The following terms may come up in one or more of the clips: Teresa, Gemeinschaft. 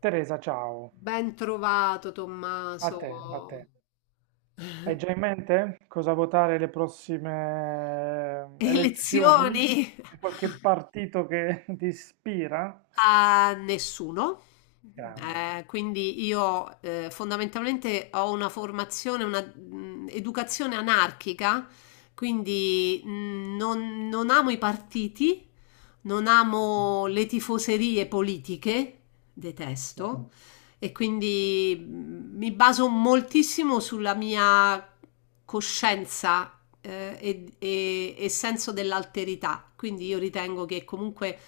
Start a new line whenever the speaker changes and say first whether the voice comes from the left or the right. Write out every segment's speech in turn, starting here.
right: Teresa, ciao.
left: Ben trovato
right: A
left: Tommaso.
right: te, a te. Hai già in mente cosa votare le prossime elezioni?
left: Elezioni?
right: C'è qualche partito che ti ispira?
left: A nessuno.
right: Grande,
left: Quindi io fondamentalmente ho una formazione, una educazione anarchica, quindi non amo i partiti, non
right: sì,
left: amo le tifoserie politiche,
right: sì.
left: detesto, e quindi mi baso moltissimo sulla mia coscienza e senso dell'alterità. Quindi io ritengo che comunque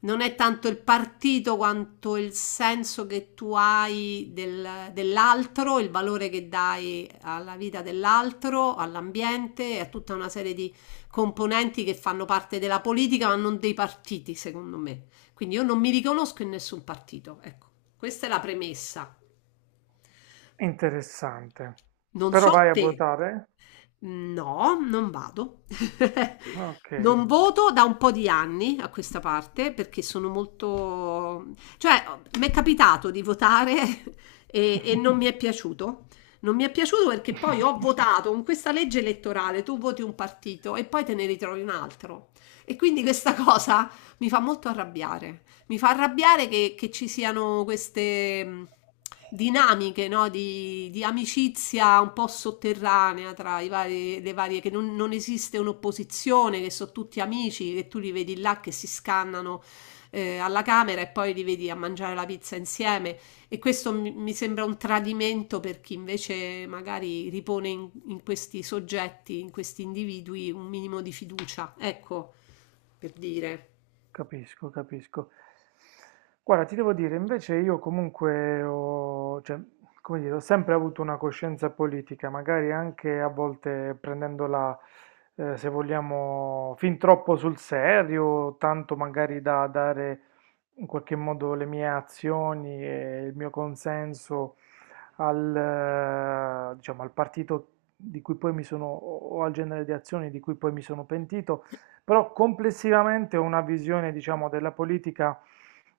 left: non è tanto il partito quanto il senso che tu hai dell'altro, il valore che dai alla vita dell'altro, all'ambiente e a tutta una serie di componenti che fanno parte della politica, ma non dei partiti, secondo me. Quindi io non mi riconosco in nessun partito. Ecco, questa è la premessa.
right: Interessante.
left: Non
right: Però
left: so
right: vai a
left: te.
right: votare?
left: No, non vado.
right: Ok.
left: Non voto da un po' di anni a questa parte perché sono molto, cioè, mi è capitato di votare e non mi è piaciuto. Non mi è piaciuto perché poi ho votato con questa legge elettorale, tu voti un partito e poi te ne ritrovi un altro. E quindi questa cosa mi fa molto arrabbiare. Mi fa arrabbiare che ci siano queste dinamiche, no, di amicizia un po' sotterranea tra i vari, le varie, che non esiste un'opposizione, che sono tutti amici, che tu li vedi là che si scannano alla camera e poi li vedi a mangiare la pizza insieme. E questo mi sembra un tradimento per chi invece magari ripone in questi soggetti, in questi individui, un minimo di fiducia. Ecco, per dire.
right: Capisco, capisco. Guarda, ti devo dire, invece io comunque ho, cioè, come dire, ho sempre avuto una coscienza politica, magari anche a volte prendendola, se vogliamo, fin troppo sul serio, tanto magari da dare in qualche modo le mie azioni e il mio consenso al, diciamo, al partito di cui poi mi sono, o al genere di azioni di cui poi mi sono pentito. Però complessivamente ho una visione, diciamo, della politica,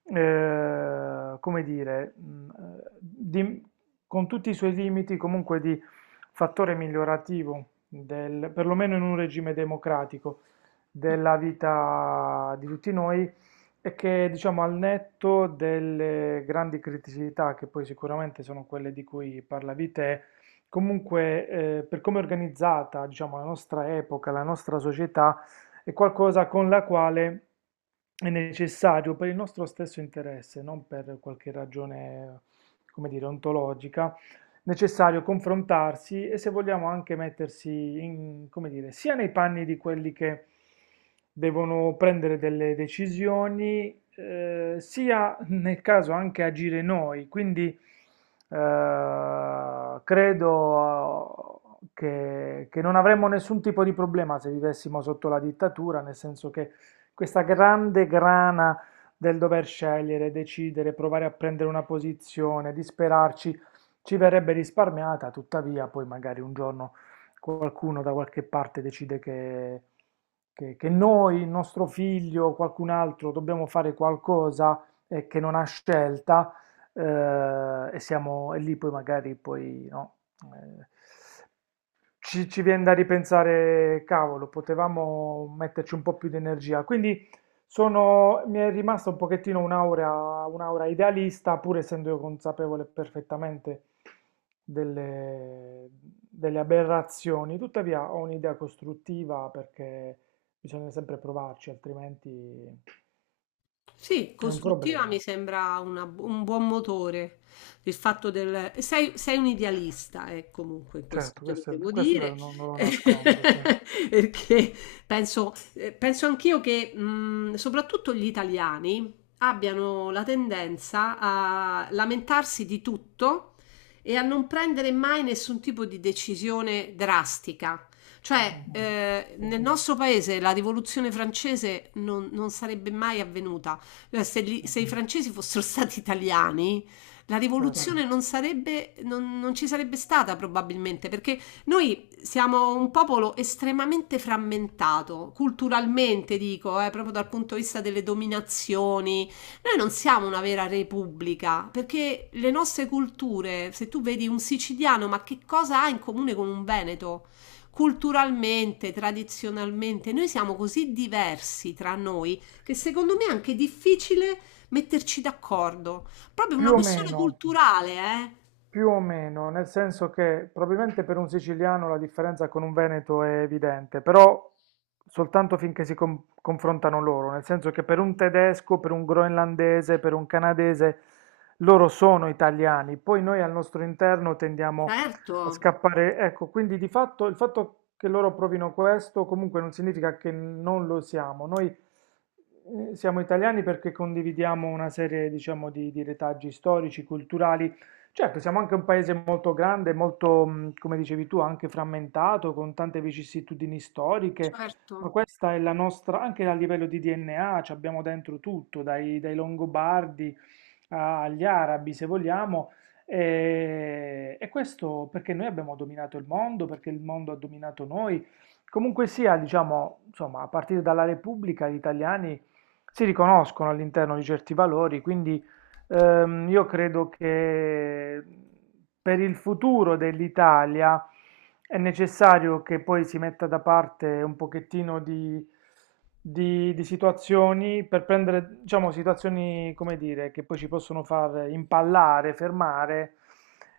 right: eh, come dire, mh, eh, di- con tutti i suoi limiti, comunque di fattore migliorativo, del, perlomeno in un regime democratico,
left: Mm.
right: della vita di tutti noi e che, diciamo, al netto delle grandi criticità, che poi sicuramente sono quelle di cui parlavi te, comunque per come è organizzata, diciamo, la nostra epoca, la nostra società, è qualcosa con la quale è necessario per il nostro stesso interesse, non per qualche ragione, come dire, ontologica, necessario confrontarsi e se vogliamo anche mettersi in, come dire, sia nei panni di quelli che devono prendere delle decisioni, sia nel caso anche agire noi. Quindi credo che non avremmo nessun tipo di problema se vivessimo sotto la dittatura, nel senso che questa grande grana del dover scegliere, decidere, provare a prendere una posizione, disperarci, ci verrebbe risparmiata, tuttavia poi magari un giorno qualcuno da qualche parte decide che, che noi, il nostro figlio o qualcun altro dobbiamo fare qualcosa che non ha scelta e siamo e lì poi magari poi no, eh, ci, ci viene da ripensare, cavolo, potevamo metterci un po' più di energia. Quindi sono, mi è rimasta un pochettino un'aura, un'aura idealista, pur essendo io consapevole perfettamente delle, delle aberrazioni. Tuttavia ho un'idea costruttiva perché bisogna sempre provarci, altrimenti
left: Sì,
right: è un
left: costruttiva mi
right: problema.
left: sembra un buon motore. Sei un idealista, comunque, questo
right: Certo,
left: te lo
right: questo,
left: devo
right: questo
left: dire.
right: non, non lo nascondo, sì.
left: Perché penso anch'io che soprattutto gli italiani abbiano la tendenza a lamentarsi di tutto e a non prendere mai nessun tipo di decisione drastica. Cioè,
right: Mm, sì,
left: nel nostro paese la rivoluzione francese non sarebbe mai avvenuta eh, Se, gli-
right: sì,
left: se i francesi fossero stati italiani, la
right: certo.
left: rivoluzione non sarebbe, non ci sarebbe stata probabilmente, perché noi siamo un popolo estremamente frammentato, culturalmente dico, proprio dal punto di vista delle dominazioni. Noi non siamo una vera repubblica, perché le nostre culture, se tu vedi un siciliano, ma che cosa ha in comune con un veneto? Culturalmente, tradizionalmente, noi siamo così diversi tra noi che secondo me è anche difficile metterci d'accordo. Proprio una
right: Più o
left: questione
right: meno.
left: culturale, eh?
right: Più o meno, nel senso che probabilmente per un siciliano la differenza con un veneto è evidente, però soltanto finché si confrontano loro, nel senso che per un tedesco, per un groenlandese, per un canadese, loro sono italiani, poi noi al nostro interno tendiamo
left: Certo,
right: a scappare. Ecco, quindi di fatto il fatto che loro provino questo comunque non significa che non lo siamo. Noi siamo italiani perché condividiamo una serie, diciamo, di retaggi storici, culturali. Certo, siamo anche un paese molto grande, molto, come dicevi tu, anche frammentato, con tante vicissitudini storiche, ma
left: certo.
right: questa è la nostra, anche a livello di DNA, ci abbiamo dentro tutto, dai, dai Longobardi agli arabi, se vogliamo, e questo perché noi abbiamo dominato il mondo, perché il mondo ha dominato noi. Comunque sia, diciamo, insomma, a partire dalla Repubblica, gli italiani si riconoscono all'interno di certi valori, quindi io credo che per il futuro dell'Italia è necessario che poi si metta da parte un pochettino di, di situazioni per prendere, diciamo, situazioni, come dire, che poi ci possono far impallare, fermare,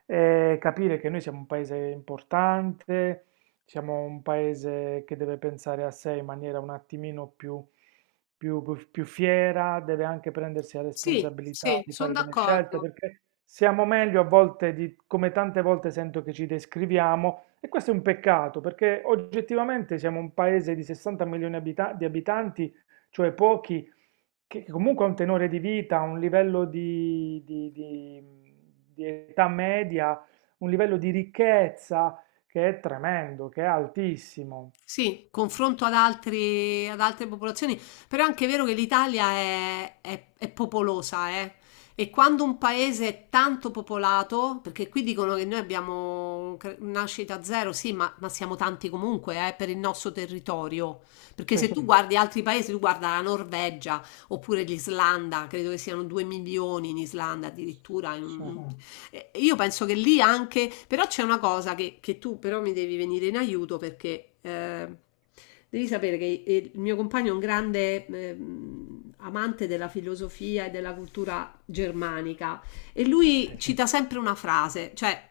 right: capire che noi siamo un paese importante, siamo un paese che deve pensare a sé in maniera un attimino più più, più fiera, deve anche prendersi la
left: Sì,
right: responsabilità
left: sì,
right: di
left: sono
right: fare delle scelte,
left: d'accordo.
right: perché siamo meglio a volte di come tante volte sento che ci descriviamo e questo è un peccato perché oggettivamente siamo un paese di 60 milioni di abitanti, cioè pochi, che comunque ha un tenore di vita, un livello di, di età media, un livello di ricchezza che è tremendo, che è altissimo.
left: Sì, confronto ad altre popolazioni, però è anche vero che l'Italia è popolosa, eh. E quando un paese è tanto popolato, perché qui dicono che noi abbiamo nascita zero, sì, ma siamo tanti comunque, per il nostro territorio. Perché
right: Sì,
left: se tu guardi altri paesi, tu guarda la Norvegia oppure l'Islanda, credo che siano 2 milioni in Islanda addirittura, in
right: sì,
left: un- eh, Io penso che lì anche, però c'è una cosa che tu però mi devi venire in aiuto perché devi sapere che il mio compagno è un grande amante della filosofia e della cultura germanica e lui
right: sì.
left: cita sempre una frase, cioè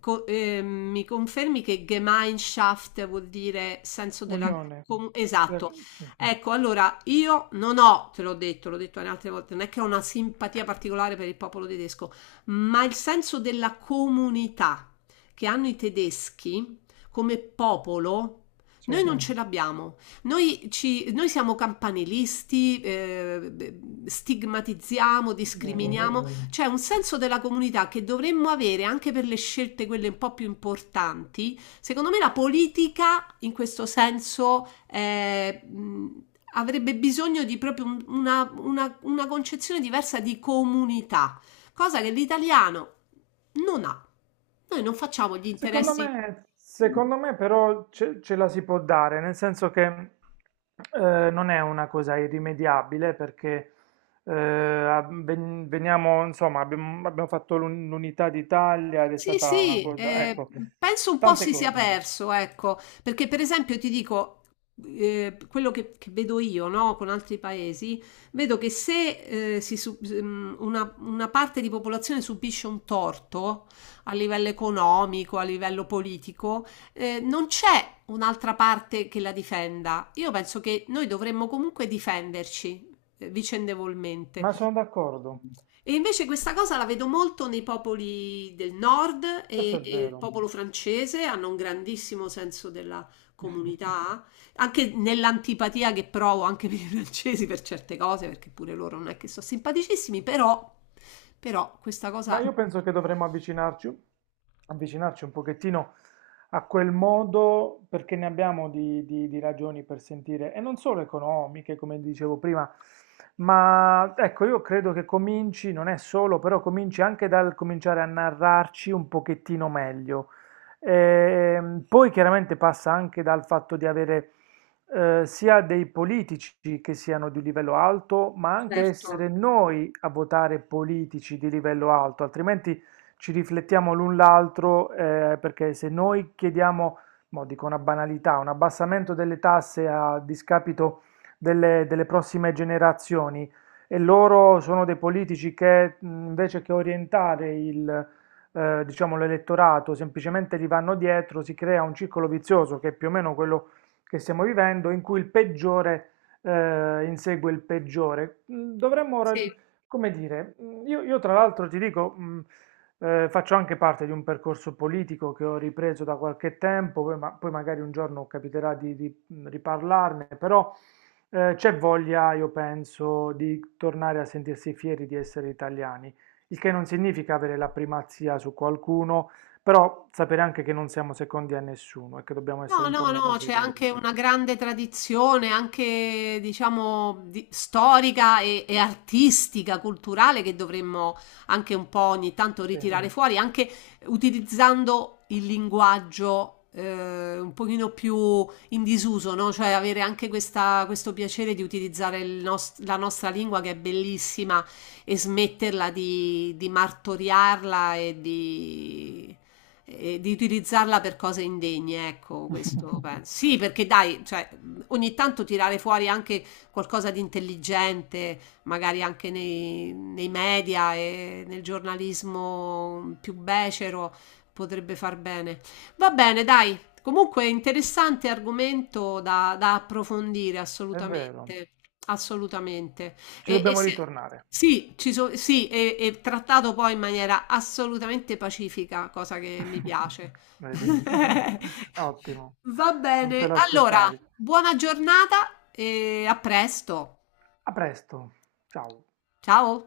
left: mi confermi che Gemeinschaft vuol dire senso della...
right: Unione.
left: com- esatto.
right: Sì,
left: Ecco, allora io non ho, te l'ho detto anche altre volte, non è che ho una simpatia particolare per il popolo tedesco, ma il senso della comunità che hanno i tedeschi come popolo,
right: sì, è
left: noi non ce l'abbiamo. Noi siamo campanilisti, beh, stigmatizziamo,
right: vero, è
left: discriminiamo. Mm.
right: vero.
left: C'è un senso della comunità che dovremmo avere anche per le scelte, quelle un po' più importanti. Secondo me la politica, in questo senso, avrebbe bisogno di proprio una concezione diversa di comunità, cosa che l'italiano non ha. Noi non facciamo gli interessi.
right: Secondo me però ce, ce la si può dare, nel senso che non è una cosa irrimediabile perché veniamo, insomma, abbiamo, abbiamo fatto l'unità d'Italia ed è
left: Sì,
right: stata una
left: sì,
right: cosa, ecco,
left: penso un po'
right: tante
left: si sia
right: cose,
left: perso, ecco, perché per esempio ti dico, quello che vedo io, no, con altri paesi, vedo che se una parte di popolazione subisce un torto a livello economico, a livello politico, non c'è un'altra parte che la difenda. Io penso che noi dovremmo comunque difenderci vicendevolmente.
right: ma sono d'accordo,
left: E invece questa cosa la vedo molto nei popoli del nord
right: questo
left: e,
right: è
left: e il
right: vero.
left: popolo francese hanno un grandissimo senso della comunità, anche nell'antipatia che provo anche per i francesi per certe cose, perché pure loro non è che sono simpaticissimi, però questa
right: Ma
left: cosa...
right: io penso che dovremmo avvicinarci, avvicinarci un pochettino a quel modo perché ne abbiamo di, di ragioni per sentire, e non solo economiche, come dicevo prima, ma ecco, io credo che cominci, non è solo, però cominci anche dal cominciare a narrarci un pochettino meglio. Poi chiaramente passa anche dal fatto di avere sia dei politici che siano di livello alto, ma anche
left: Certo,
right: essere noi a votare politici di livello alto, altrimenti ci riflettiamo l'un l'altro, perché se noi chiediamo, mo dico una banalità, un abbassamento delle tasse a discapito delle, delle prossime generazioni e loro sono dei politici che invece che orientare il diciamo l'elettorato, semplicemente gli vanno dietro, si crea un circolo vizioso che è più o meno quello che stiamo vivendo, in cui il peggiore insegue il peggiore. Dovremmo,
left: sì.
right: come dire, io tra l'altro ti dico, faccio anche parte di un percorso politico che ho ripreso da qualche tempo, poi, poi magari un giorno capiterà di, riparlarne, però c'è voglia, io penso, di tornare a sentirsi fieri di essere italiani, il che non significa avere la primazia su qualcuno, però sapere anche che non siamo secondi a nessuno e che dobbiamo
left: No,
right: essere un po'
left: no,
right: meno
left: no, c'è
right: severi.
left: anche una grande tradizione, anche diciamo storica e artistica, culturale, che dovremmo anche un po' ogni tanto
right: Sì,
left: ritirare fuori, anche utilizzando il linguaggio un pochino più in disuso, no? Cioè avere anche questo piacere di utilizzare la nostra lingua che è bellissima e smetterla di martoriarla e di utilizzarla per cose indegne, ecco, questo penso. Sì, perché dai, cioè, ogni tanto tirare fuori anche qualcosa di intelligente, magari anche nei media e nel giornalismo più becero, potrebbe far bene. Va bene, dai. Comunque interessante argomento da approfondire,
right: è vero,
left: assolutamente, assolutamente.
right: ci
left: E, e
right: dobbiamo
left: se-
right: ritornare.
left: sì, sì, e trattato poi in maniera assolutamente pacifica, cosa che mi piace.
right: Vedi? Ottimo,
left: Va
right: non te
left: bene, allora,
right: l'aspettavi.
left: buona giornata e a presto.
right: A presto, ciao.
left: Ciao.